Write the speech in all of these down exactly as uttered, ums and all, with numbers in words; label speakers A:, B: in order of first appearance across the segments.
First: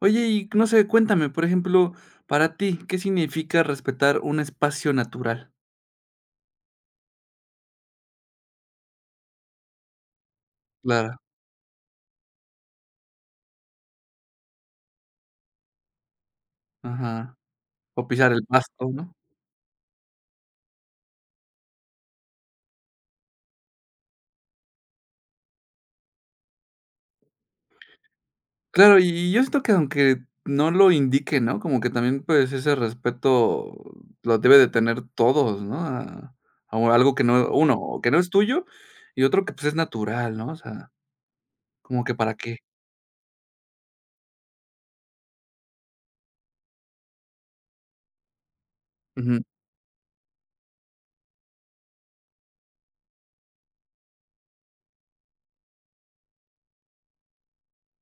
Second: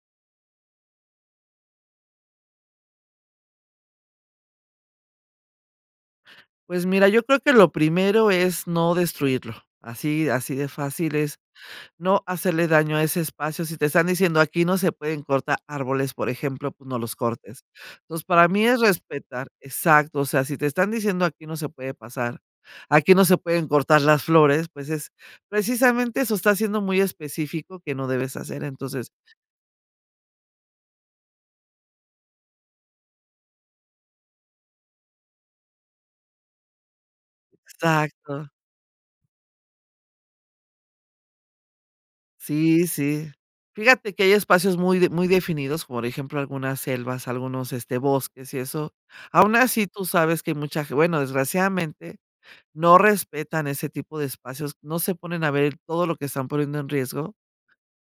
A: Oye, y no sé, cuéntame, por ejemplo, para ti, ¿qué significa respetar un espacio natural?
B: Pues mira, yo creo que lo primero es no destruirlo, así así de fácil
A: Claro.
B: es, no hacerle daño a ese espacio, si te están diciendo: "Aquí no se pueden cortar árboles", por ejemplo, pues, no los
A: Ajá.
B: cortes.
A: O
B: Entonces,
A: pisar el
B: para mí es
A: pasto, ¿no?
B: respetar, exacto, o sea, si te están diciendo: "Aquí no se puede pasar, aquí no se pueden cortar las flores", pues, es precisamente eso está siendo muy específico que no debes hacer,
A: Claro, y
B: entonces
A: y, yo esto que aunque no lo indique, ¿no? Como que también, pues, ese respeto lo debe de tener todos, ¿no? A a algo que no, uno, o que no es
B: Exacto.
A: tuyo, y otro que, pues, es natural, ¿no? O sea, ¿como que, para qué?
B: Sí, sí. Fíjate que hay espacios muy muy definidos, por ejemplo, algunas selvas, algunos, este, bosques y eso.
A: Ujú.
B: Aún así, tú sabes que hay mucha, bueno, desgraciadamente, no respetan ese tipo de espacios, no se ponen a ver todo lo que están poniendo en riesgo,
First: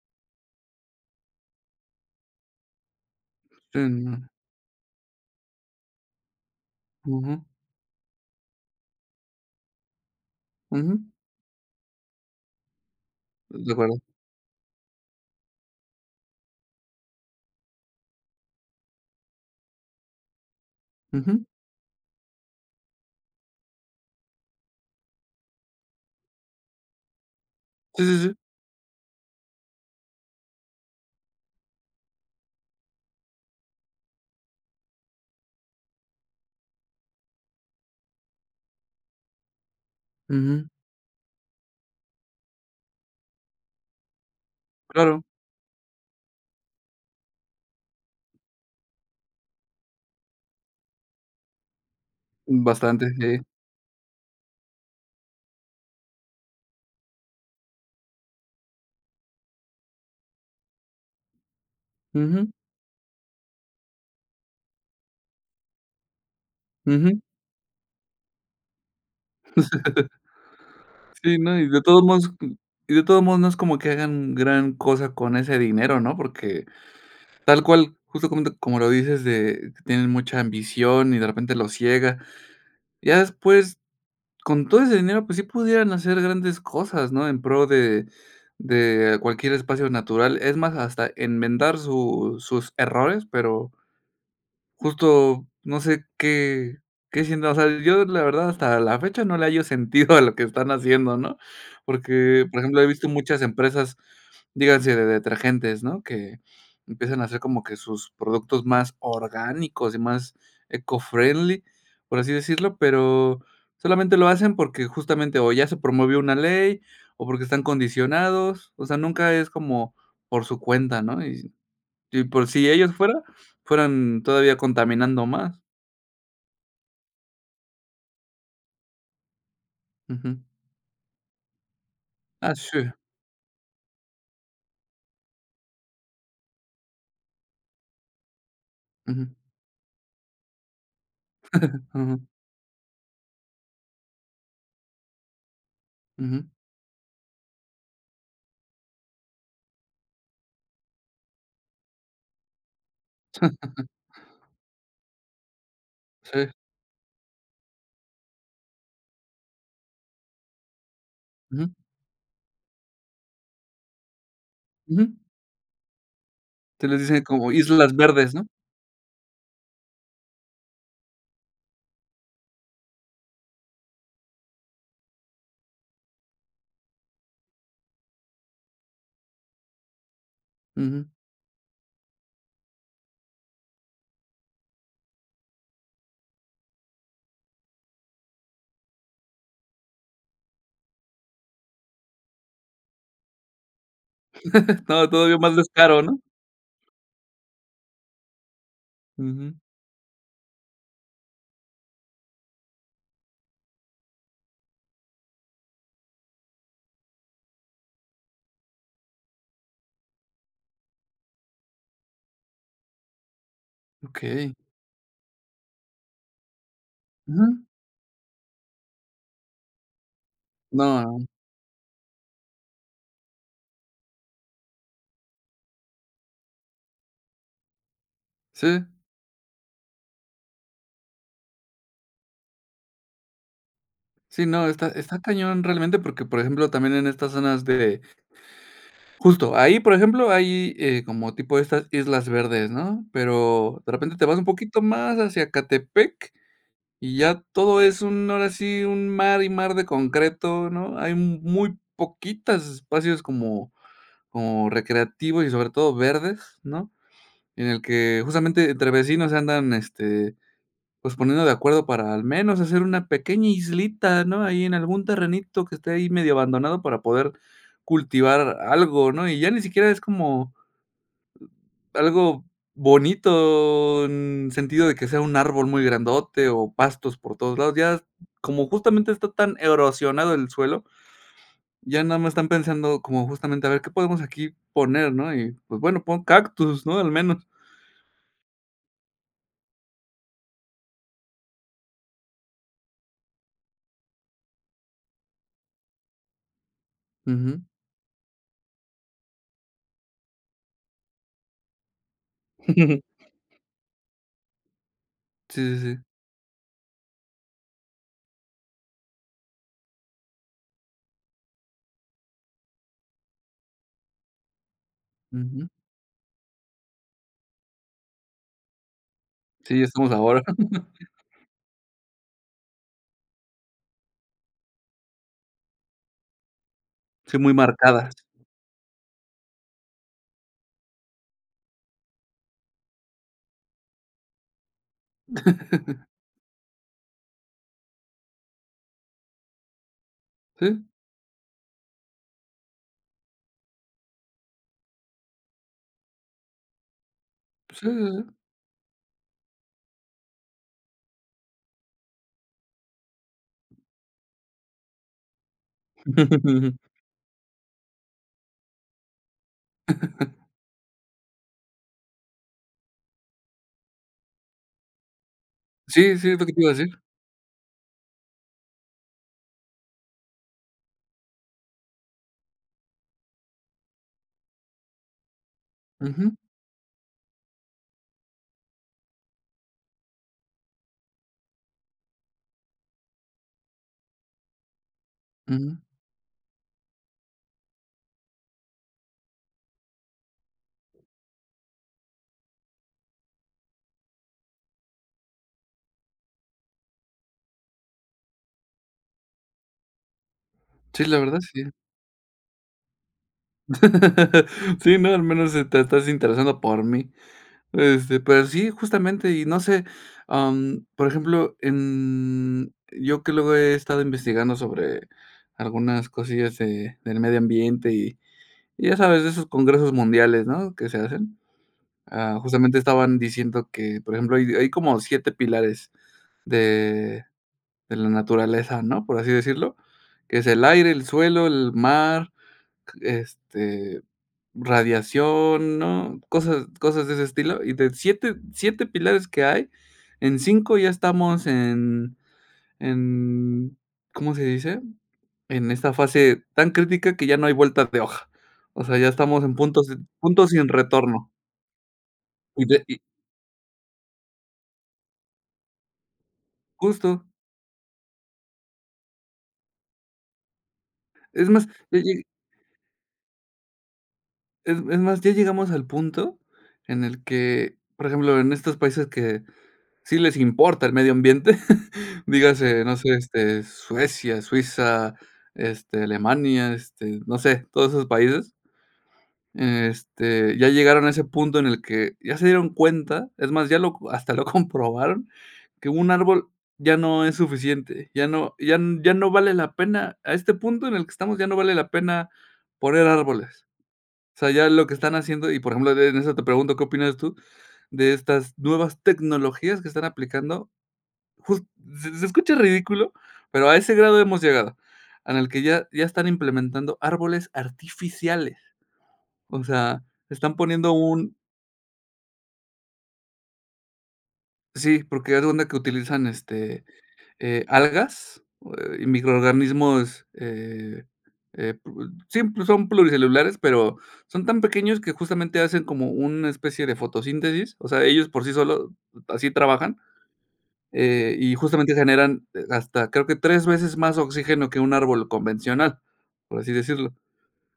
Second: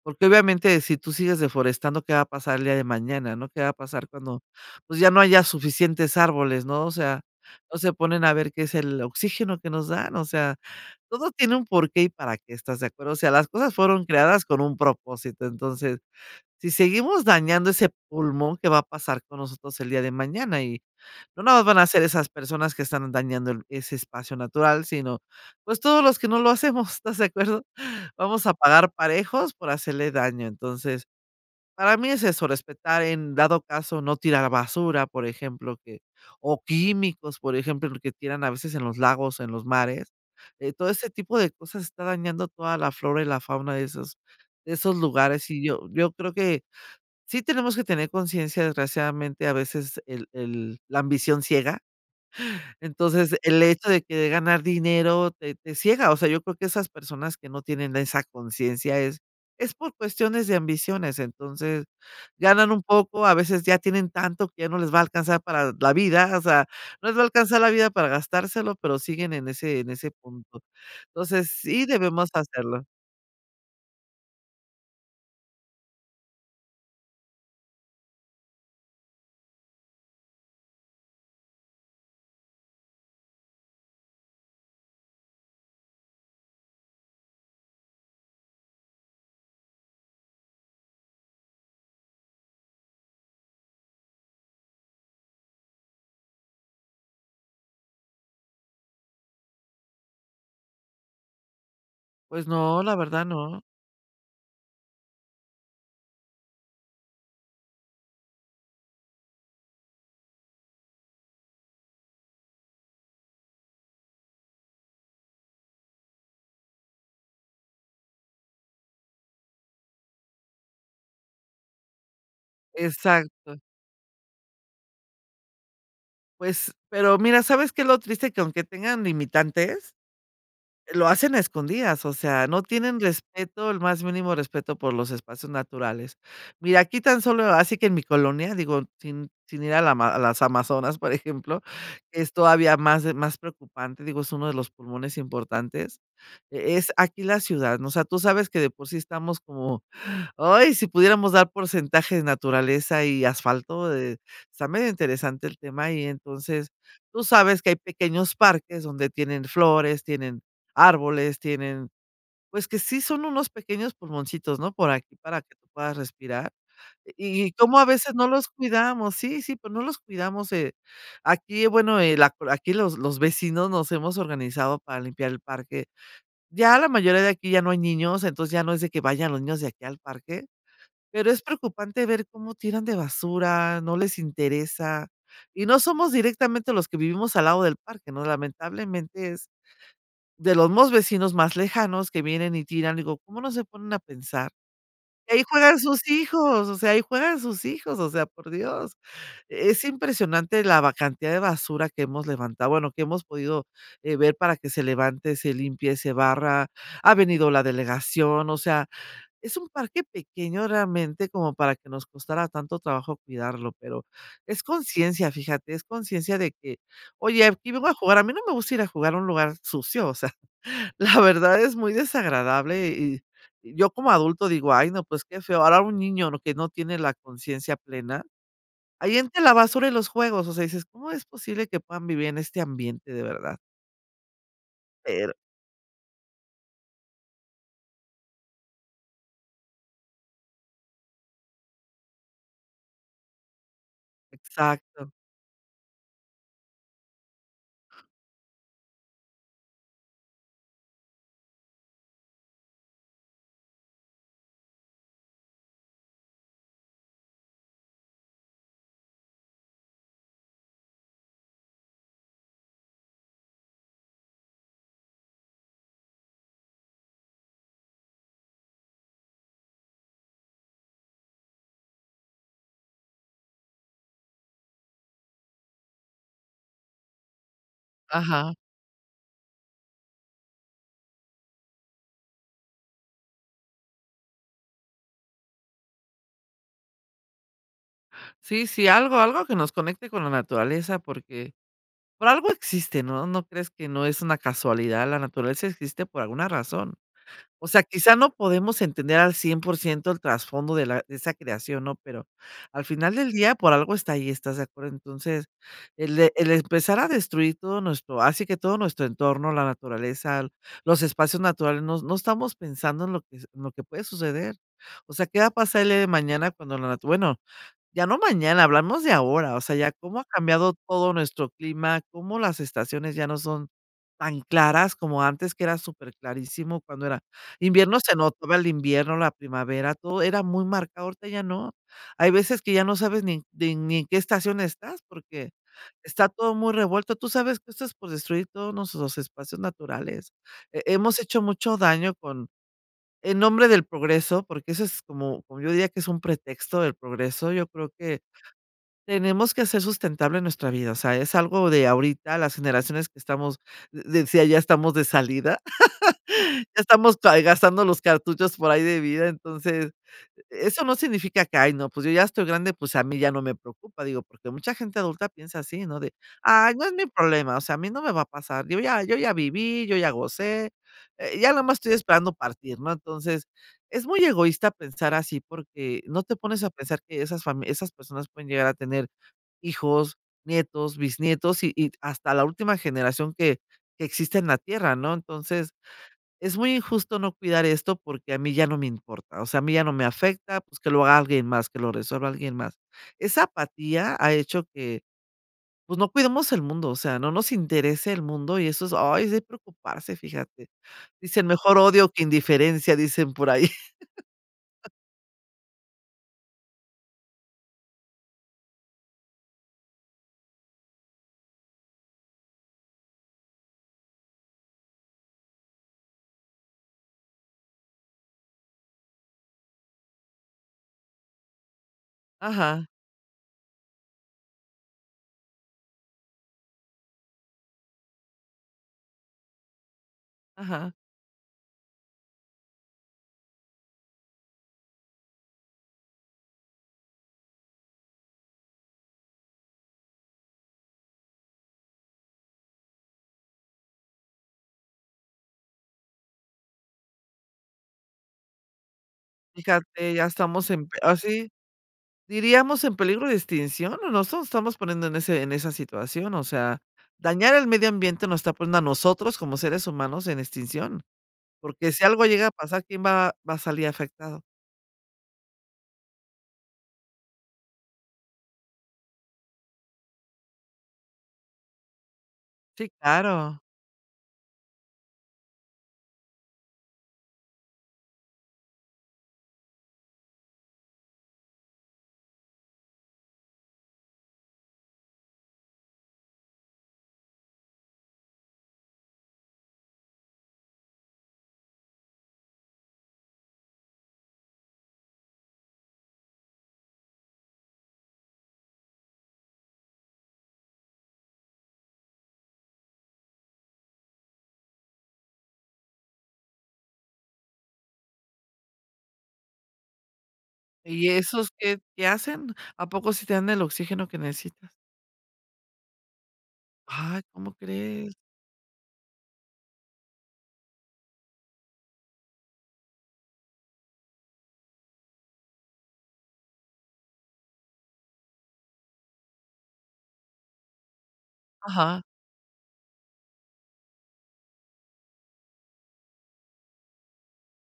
B: porque, obviamente, si tu sigues deforestando, ¿qué va a pasar el día de mañana? ¿no? ¿Qué va a
A: Sí,
B: pasar
A: no.
B: cuando? Pues, ya no haya suficientes árboles, ¿no? O sea,
A: Ujú.
B: no se ponen a ver qué es el oxígeno que nos dan, o sea,
A: Ujú.
B: todo tiene un por qué y para qué, ¿estás de acuerdo? O sea, las
A: De
B: cosas
A: acuerdo.
B: fueron creadas con un propósito. Entonces, si seguimos dañando ese pulmón, ¿qué va a pasar con nosotros el día de mañana? Y, no
A: Ujú.
B: nada más van a ser esas personas que están dañando el ese espacio natural, sino, pues, todos los que no lo hacemos, ¿estás de acuerdo?
A: Sí, si, si.
B: Vamos a pagar parejos por hacerle daño. Entonces, para mí es eso, respetar en dado caso, no tirar basura, por ejemplo, que, o químicos, por ejemplo, porque tiran a veces en los lagos, en los mares,
A: Ujú.
B: eh, todo ese tipo de cosas está dañando toda la flora y la fauna de esos de esos
A: Claro.
B: lugares y yo yo creo que sí tenemos que tener conciencia desgraciadamente a veces el el la ambición ciega.
A: Bastante,
B: Entonces,
A: eh.
B: el hecho de que de ganar dinero te te ciega, o sea, yo creo que esas personas que no tienen esa conciencia es es por cuestiones de ambiciones, entonces
A: Ujú.
B: ganan un poco, a veces ya tienen tanto, que ya no les va a alcanzar para la vida, o sea, no les
A: Ujú.
B: va a alcanzar la vida para gastárselo, pero siguen en ese en ese punto.
A: Sí,
B: Entonces,
A: no, y de
B: sí
A: todos modos
B: debemos hacerlo.
A: y de todos modos no es como que hagan gran cosa con ese dinero, ¿no? Porque, tal cual, justo como como lo dices, de tienen mucha ambición y de repente los ciega. Ya después con todo ese dinero, pues sí, pudieran hacer grandes cosas, ¿no? En pro de de cualquier espacio natural. Es más, hasta enmendar su sus errores, pero justo, no sé, qué qué siento, o sea, yo la verdad hasta la fecha no le hallo sentido a lo que están haciendo, ¿no? Porque,
B: Pues
A: por ejemplo,
B: no,
A: he
B: la
A: visto
B: verdad
A: muchas
B: no.
A: empresas, díganse de detergentes, ¿no? Que empiezan a hacer como que sus productos más orgánicos y más eco friendly, por así decirlo, pero solamente lo hacen, porque justamente o ya se promovió una ley o porque están condicionados, o sea nunca es como por su cuenta, ¿no? Y y por si ellos fueran
B: Exacto.
A: fueran todavía contaminando más.
B: Pues, pero mira, ¿sabes qué es lo triste?, que aunque tengan limitantes,
A: Ujú.
B: lo hacen a escondidas, o sea,
A: Ah,
B: no
A: sí.
B: tienen respeto, el más mínimo respeto por los espacios naturales. Mira, aquí tan solo, así que en mi colonia, digo, sin
A: Ujú.
B: sin ir a la a las Amazonas, por ejemplo,
A: Ujú.
B: es todavía más más preocupante, digo, es uno de los pulmones importantes.
A: Ujú.
B: Eh, es aquí la ciudad, ¿no?, o sea, tú sabes que de por sí estamos como, ¡ay!, si pudiéramos dar porcentaje naturaleza y asfalto, eh, está medio interesante el tema y
A: Sí.
B: entonces, tú sabes que hay pequeños parques donde tienen flores, tienen árboles,
A: Ujú.
B: tienen pues, que sí son unos pequeños pulmoncitos, ¿no?, por aquí
A: Ujú.
B: para que tú puedas respirar,
A: Entonces, les dicen
B: y
A: como
B: y como a
A: Islas
B: veces, no
A: Verdes, ¿no?
B: los cuidamos. Sí, sí, pues, no los cuidamos. Eh, aquí, bueno, el acu aquí los los vecinos nos hemos organizado para limpiar el parque. Ya la mayoría de aquí, ya no hay niños, entonces, ya no es de que vayan los niños de aquí al parque.
A: Ujú.
B: Pero, es preocupante ver cómo tiran de basura, no les interesa, y no somos directamente los que vivimos al lado del parque, ¿no? Lamentablemente, es de los mismos vecinos más lejanos que vienen y tiran, digo: "¿Cómo no se ponen a pensar?,
A: To todavía
B: ahí
A: más
B: juegan
A: descaro,
B: sus
A: ¿no?
B: hijos", o sea, ahí juegan sus hijos, o sea, por Dios.
A: Ujú.
B: Es impresionante la ba cantidad de basura que hemos levantado, bueno, que hemos podido ver para que se levante, se limpie, se barra, ha venido la delegación, o sea, es un parque pequeño realmente, como para que nos costara tanto trabajo cuidarlo, pero
A: ¡Okey!
B: es conciencia, fíjate, es conciencia de que: "Oye,
A: Ujú.
B: aquí vengo a jugar", a mí no me gusta ir a jugar a un lugar sucio, o sea,
A: No,
B: la
A: ha
B: verdad, es muy desagradable, y yo como adulto digo: "Ay no, pues, qué feo", ahora un niño lo que no tiene la conciencia plena,
A: Sí.
B: ahí entre la basura y los juegos, o sea, dices: "¿Cómo es posible que puedan vivir en este ambiente, de verdad?".
A: Sí, no, está está
B: Pero
A: cañón realmente porque, por ejemplo, también en estas zonas de justo, ahí, por ejemplo, hay, eh, como tipo estas Islas Verdes, ¿no?, pero, de repente te vas un poquito
B: Exacto.
A: más hacia Ecatepec, y ya todo es un ahora sí, un mar y mar de concreto, ¿no?, hay mu muy poquitas espacios como como recreativos, y sobre todo verdes, ¿no?, en el que justamente, entre vecinos se andan, este, pues, poniendo de acuerdo para al menos hacer una pequeña islita, ¿no?, ahí en algún terrenito que esté ahí medio abandonado para poder cultivar a algo, ¿no?, y ya ni siquiera es como, algo bonito, mm, en sentido, de que sea un árbol muy grandote, o pastos por todos lados. Ya es m
B: Ajá.
A: como justamente está tan erosionado el suelo, ya nada más están pensando como, justamente, a ver qué podemos aquí poner, ¿no?, y pues, bueno, pon cactus, ¿no?, al menos.
B: Sí, sí, algo algo que nos conecte con la naturaleza porque, por algo existe, ¿no?, no crees que no es una casualidad la naturaleza existe por alguna razón, o
A: Ujú.
B: sea, quizá, no podemos entender al cien por ciento el trasfondo de la de esa creación, ¿no?, pero, al final del día, por algo está ahí, ¿estás de acuerdo? Entonces,
A: Sí, sí, sí.
B: el e el empezar a destruir todo nuestro así, que todo nuestro entorno, la naturaleza, los espacios naturales, no no estamos pensando en lo que se en lo que puede suceder. O sea, ¿qué va a
A: Ujú.
B: pasar el día de mañana cuando la natu-? Bueno, ya no mañana, hablamos de ahora, o sea,
A: Sí,
B: ya
A: estamos
B: cómo ha
A: ahora.
B: cambiado todo nuestro clima, cómo las estaciones ya no son tan claras como antes, que era superclarísimo, cuando era
A: Sí, muy
B: invierno,
A: marcadas.
B: se notaba el invierno, la primavera, todo era muy marcado, ahorita ya no. Hay veces que ya no sabes ni ni ni en qué estación estás, porque está todo muy revuelto, ¿tú sabes que esto es por destruir todos nuestros espacios naturales?
A: Sí.
B: He hemos hecho mucho daño con en nombre del progreso, porque eso es como como, yo diría que es un pretexto del progreso. Yo
A: Pues, sí,
B: creo que,
A: sí.
B: tenemos que hacer sustentable nuestra vida, o sea, es algo de ahorita las generaciones que estamos, de decía, ya estamos de salida, estamos tu hay gastando los cartuchos por ahí de vida. Entonces, eso no significa que: "Ay, no, pues yo ya estoy grande, pues, a mí ya no me preocupa", digo, porque mucha gente adulta piensa así, ¿no?, de:
A: Sí, sí, es lo que te iba
B: "Ay,
A: a
B: no es
A: decir.
B: mi problema", o sea, a mí no me va a pasar, digo ya, yo ya viví, yo ya gocé, eh, ya nomás estoy esperando partir, ¿no? Entonces, es muy egoísta pensar así porque no te
A: Ujú.
B: pones a pensar que esas fami esas personas pueden llegar a tener hijos, nietos, bisnietos, y y hasta la última generación que que existe en la tierra, ¿no? Entonces,
A: Ujú.
B: es muy injusto no cuidar esto porque a mí ya no me importa, o sea, a mí ya no me afecta, pues, que lo haga alguien más, que lo resuelva alguien más. Esa apatía ha hecho que, pues, no cuidemos el mundo, o sea, no nos interese el mundo y eso es, ay, es de preocuparse, fíjate.
A: Sí, la verdad,
B: Dicen:
A: sí.
B: "Mejor odio que indiferencia", dicen por ahí.
A: Sí, no, al menos, sí te estás interesando por mí. Este, pero sí, justamente y no sé, am, por ejemplo, em, yo que luego he estado investigando sobre algunas cosillas de del medio ambiente y y ya sabes, de esos congresos mundiales, ¿no?, que se hacen. Ah, justamente
B: Ajá.
A: estaban diciendo que, por ejemplo, hay hay como siete pilares de de la naturaleza, ¿no?, por así decirlo, que es el aire,
B: Ajá.
A: el suelo, el mar, q este, radiación, ¿no?, cosas cosas de ese estilo, y de siete, siete pilares que hay, en cinco ya estamos en en, ¿cómo se dice?, en esta fase tan crítica, que ya no hay vueltas de hoja. O sea, ya estamos en puntos
B: Fíjate, ya
A: punto sin
B: estamos en p
A: retorno.
B: así, diríamos en
A: [unintelligible]
B: peligro de extinción o nos nos estamos poniendo en ese en esa situación, o sea,
A: Justo.
B: dañar el medio ambiente nos está poniendo a nosotros como seres humanos en extinción,
A: Es más,
B: porque
A: eh,
B: si
A: eh
B: algo llega a pasar, ¿quién va va a salir afectado?
A: Es es más, ya llegamos al punto en el que, por ejemplo, en estos países que sí les importa el medio ambiente, dígase,
B: Sí,
A: no sé,
B: claro.
A: este, Suecia, Suiza, este, Alemania, este, no sé, todos esos países. Este, ya llegaron a ese punto en el que, ya se dieron cuenta, es más, ya lo co hasta lo comprobaron, que un árbol ya no es suficiente, ya no ya ya no vale la pena, a este punto en el que estamos, ya no vale la pena poner árboles. O sea, ya lo que están haciendo, y por ejemplo, en en eso te pregunto, ¿qué opinas tú de estas nuevas tecnologías que están aplicando?, jus se se escucha ridículo, pero a ese grado hemos llegado. En el que ya ya están implementando árboles artificiales. O sea, están poniendo
B: ¿Y
A: un
B: esos qué qué hacen? ¿A poco si te dan el oxígeno que necesitas?
A: Sí, porque haz de cuenta que utilizan, este,
B: Ay, ¿cómo
A: eh,
B: crees?
A: algas ,o eh, y microorganismos, eh, eh, pue sí, pues, son pluricelulares, pero, son tan pequeños que justamente, hacen como una especie de fotosíntesis, o sea, ellos por sí solo, así trabajan, eh, y justamente
B: Ajá.
A: generan, eh, hasta creo que tres veces más oxígeno que un árbol convencional, por así decirlo.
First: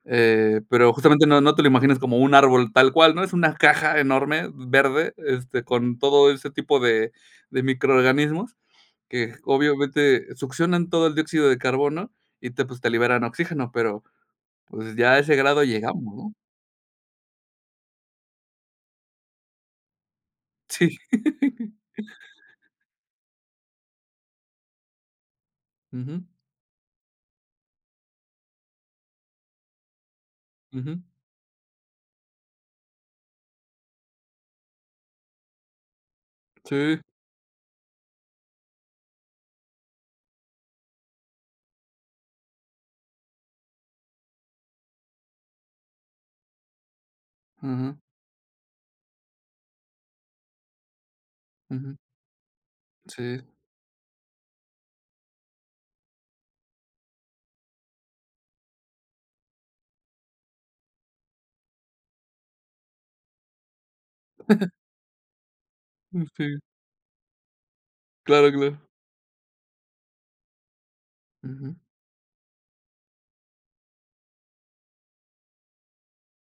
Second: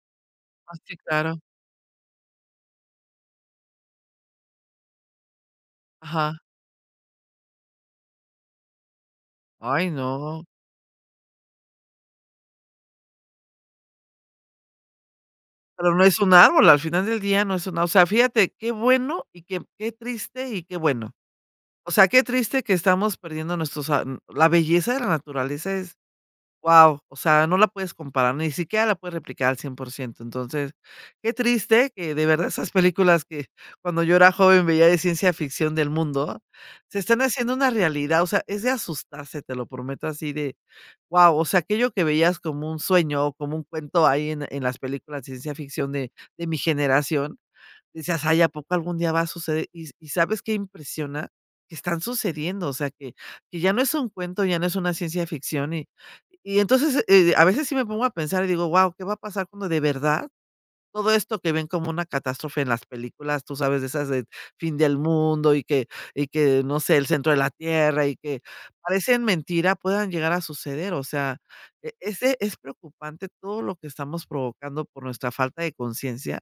A: Eh,
B: Ah,
A: pero,
B: sí
A: justamente,
B: claro.
A: no no te lo imaginas como un árbol tal cual, ¿no?, es una caja enorme, verde, este, con todo
B: Ajá.
A: ese tipo de de microorganismos, que
B: ¡Ay,
A: obviamente
B: no!
A: succionan todo el dióxido de carbono y te pues, te liberan oxígeno. Pero, pues, ya a ese grado
B: Pero
A: llegamos,
B: no es
A: ¿no?
B: un árbol, al final del día, no es una o sea, fíjate, qué bueno y qué qué triste y qué
A: Sí.
B: bueno. O sea, qué triste que estamos perdiendo nuestros ar mm, la belleza de la naturaleza es,
A: Ujú.
B: ¡guau!, o sea, no la puedes comparar, ni siquiera la puedes replicar al cien por ciento. Entonces,
A: Ujú.
B: qué triste que de verdad esas películas que, cuando yo era joven veía de ciencia ficción del mundo, se
A: Sí.
B: están haciendo una realidad, o sea, es de asustarse, te lo prometo así de, ¡guau!, o sea, aquello que veías como un sueño o como un cuento ahí en en las películas de ciencia ficción de de mi generación,
A: Ujú.
B: decías: "Ay, a poco algún día va a suceder", y y, ¿sabes qué impresiona?, que
A: Ujú.
B: están sucediendo. O sea, que
A: Sí.
B: que ya no es un cuento, ya no es una ciencia ficción y y entonces, eh, a veces sí me pongo a pensar y digo: "¡Guau!, ¿qué va a pasar cuando de verdad, todo esto que ven como una catástrofe en las películas?", tú sabes de esas de fin del mundo, y que
A: Uh,
B: y
A: sí.
B: que no sé, el centro de la tierra, y que
A: Claro, claro.
B: parecen mentira puedan llegar a suceder, o sea,
A: Ujú.
B: e ese es preocupante todo lo que estamos provocando por nuestra falta de consciencia.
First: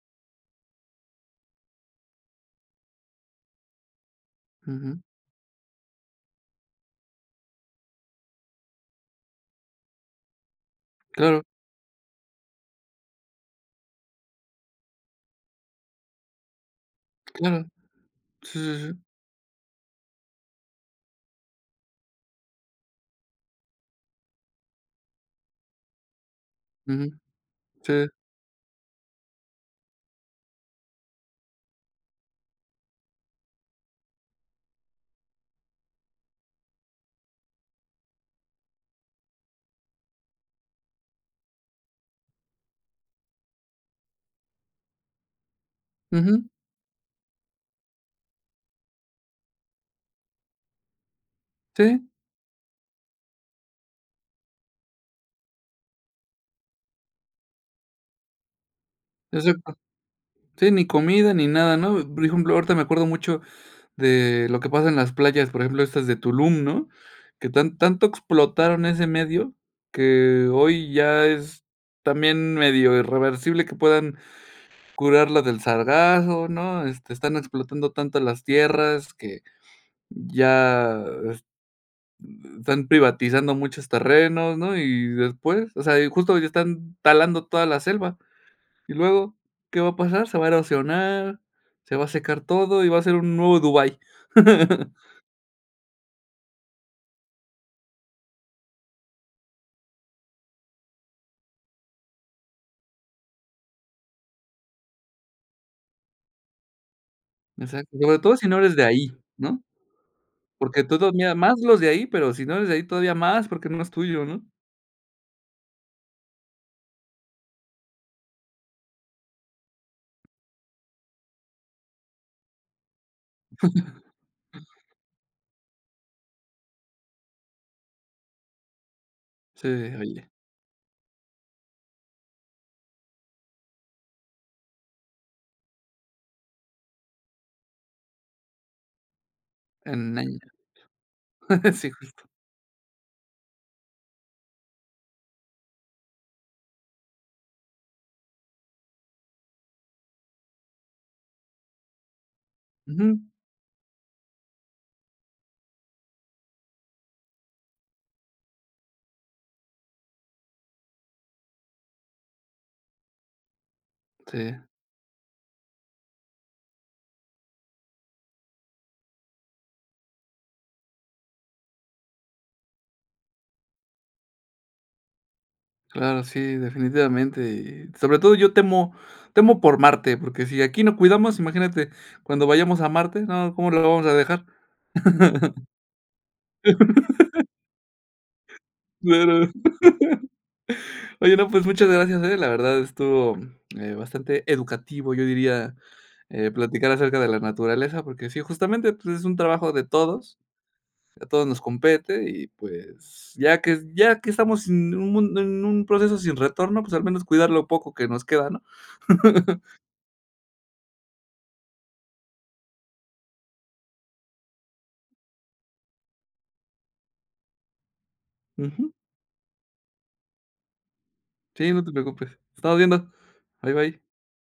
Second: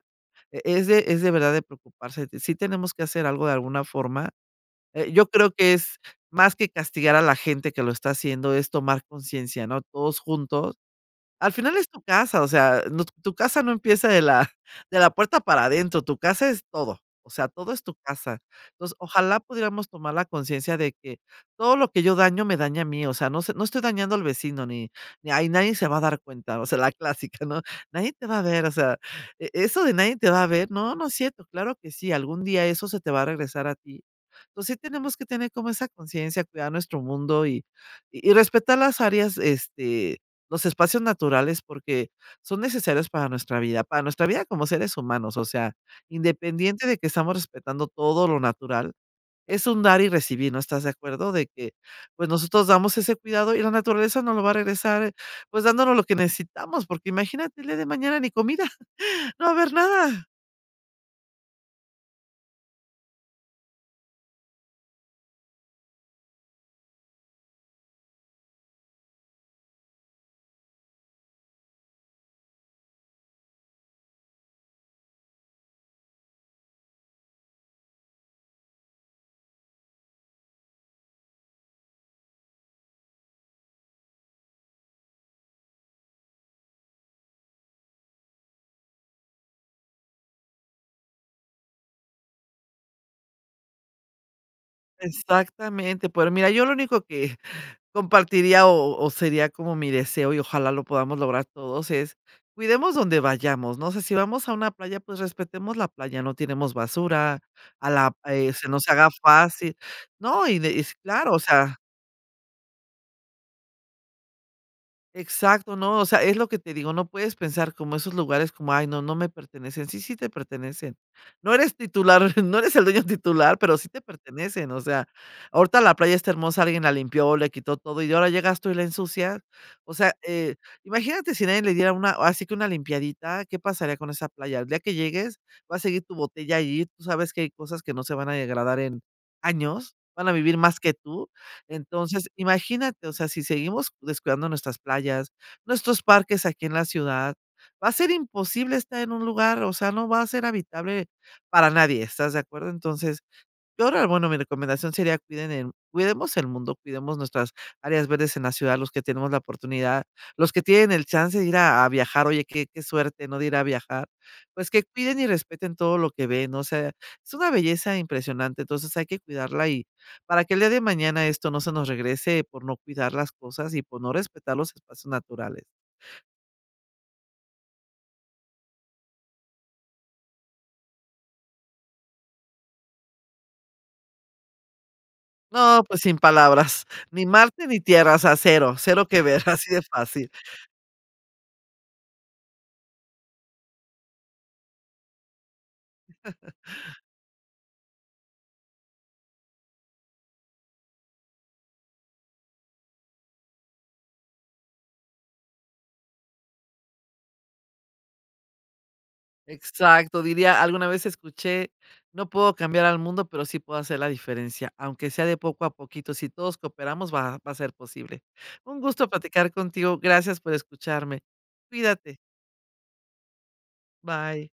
B: E es de es de verdad, de preocuparse. Sí tenemos que hacer algo, de alguna forma.
A: Ujú.
B: Eh, yo creo que es más que castigar a la gente que lo está haciendo, es tomar consciencia, ¿no?, todos juntos.
A: Claro.
B: Al final es tu casa, o sea, no tu casa no empieza de la de la puerta para adentro, tu casa es todo, o sea,
A: Claro.
B: todo es tu casa.
A: Sí, sí,
B: Entonces,
A: sí.
B: ojalá pudiéramos tomar la conciencia de que, todo lo que yo daño me daña a mí, o sea, no sé, no estoy dañando al vecino ni ni ahí nadie se va a dar cuenta, o sea, la
A: Ujú.
B: clásica, ¿no?,
A: Sí.
B: nadie te va a ver, o sea, e eso de nadie te va a ver. No, no es cierto, claro que sí, algún día eso se te va a regresar a ti. Entonces, sí tenemos que tener como esa conciencia, cuidar nuestro mundo y y respetar las áreas, este, los espacios naturales porque son necesarios para nuestra vida, para nuestra vida como seres humanos, o sea,
A: Ujú.
B: independiente, de que estamos respetando todo lo natural, es un dar y recibir, ¿no, estás de acuerdo?, de que,
A: Sí.
B: pues, nosotros damos ese cuidado y la naturaleza nos lo va a regresar, pues, dándonos lo que necesitamos, porque imagínate el día de mañana ni comida.
A: Se
B: No va a haber
A: sepa,
B: nada.
A: sí, ni comida ni nada, ¿no? Por ejemplo, ahorita me acuerdo mucho de lo que pasa en las playas, por ejemplo, estas de Tulum, ¿no?, que tan tanto explotaron ese medio, que hoy ya es también, medio irreversible que puedan curarla del sargazo, ¿no?, este, están explotando tanto las tierras que, ya es uh, están privatizando muchos terrenos, ¿no?, y después, o sea, y justo ya están talando toda la selva. Y luego, ¿qué va a pasar?, se va a erosionar, se va a secar todo, y va a ser un nuevo Dubái.
B: Exactamente, pero mira, yo lo único que compartiría o o sería como mi deseo y ojalá lo podamos lograr todos es, cuidemos donde vayamos, no sé, si vamos a una playa, pues, respetemos la playa, no tiremos basura, a
A: Exacto.
B: la
A: Sobre todo si
B: eh,
A: no
B: se
A: eres de
B: nos
A: ahí,
B: haga
A: ¿no?,
B: fácil, ¿no?, y de y
A: porque todo
B: claro,
A: mira
B: o
A: más
B: sea
A: los de ahí, pero, si no eres de ahí todavía más, porque no es tuyo, ¿no?
B: Exacto, ¿no?, o sea, es lo que te digo, no puedes pensar como esos lugares como: "Ay no, no me pertenecen", sí, sí te pertenecen. No eres titular, no eres el dueño titular, pero sí te pertenecen, o sea, ahorita la playa está hermosa, alguien la limpió, le quitó todo y ahora llegaste y la ensucia,
A: Si,
B: o sea,
A: oye.
B: eh, imagínate si nadie le diera una así que una limpiadita, ¿qué pasaría con esa playa?, el día que llegues, va a seguir tu botella ahí, tú sabes que hay cosas que no se van a degradar en años, van a
A: Anaya,
B: vivir más que tú.
A: sí, justo
B: Entonces, imagínate, o sea, si seguimos descuidando nuestras playas, nuestros parques aquí en la ciudad, va a ser imposible estar en un lugar, o sea, no va a ser habitable para nadie, ¿estás de acuerdo?, entonces,
A: Ujú.
B: yo rea bueno, mi recomendación sería cuiden en cuidemos el mundo, cuidemos nuestras áreas verdes en la ciudad, los que tenemos la oportunidad, los que tienen el chance de ir a a viajar, oye, qué qué suerte, ¿no?, de ir a viajar,
A: Sí.
B: pues, que cuiden y respeten todo lo que ven, o sea, es una belleza impresionante, entonces, hay que cuidarla y para que el día de mañana esto no se nos regrese, por no cuidar las cosas y por no respetar los espacios naturales.
A: Claro, sí, definitivamente, y sobre todo yo temo temo por Marte, porque si aquí no cuidamos, imagínate cuando vayamos a Marte, no, ¿cómo la vamos a dejar?,
B: No, pues sin palabras, ni Marte ni Tierra, o sea, cero, cero que
A: claro.
B: ver, así de fácil.
A: Oye, no, pues muchas gracias, la verdad estuvo, eh, bastante educativo, yo diría, eh, platicar acerca de la naturaleza, porque sí, justamente, pues, es un trabajo de todos, a todos nos compete, y pues, ya que ya que estamos en un en un proceso sin retorno, pues, al menos cuidar lo poco que nos queda, ¿no?
B: Exacto, diría, alguna vez escuché: "No puedo cambiar al mundo, pero sí puedo hacer la diferencia, aunque sea de poco a poquito, si todos cooperamos va va a ser posible". Un
A: Ujú.
B: gusto platicar contigo, gracias por escucharme.
A: Sí, no te
B: Cuídate.
A: preocupes. Estamos viendo. Bye, bye.
B: Bye.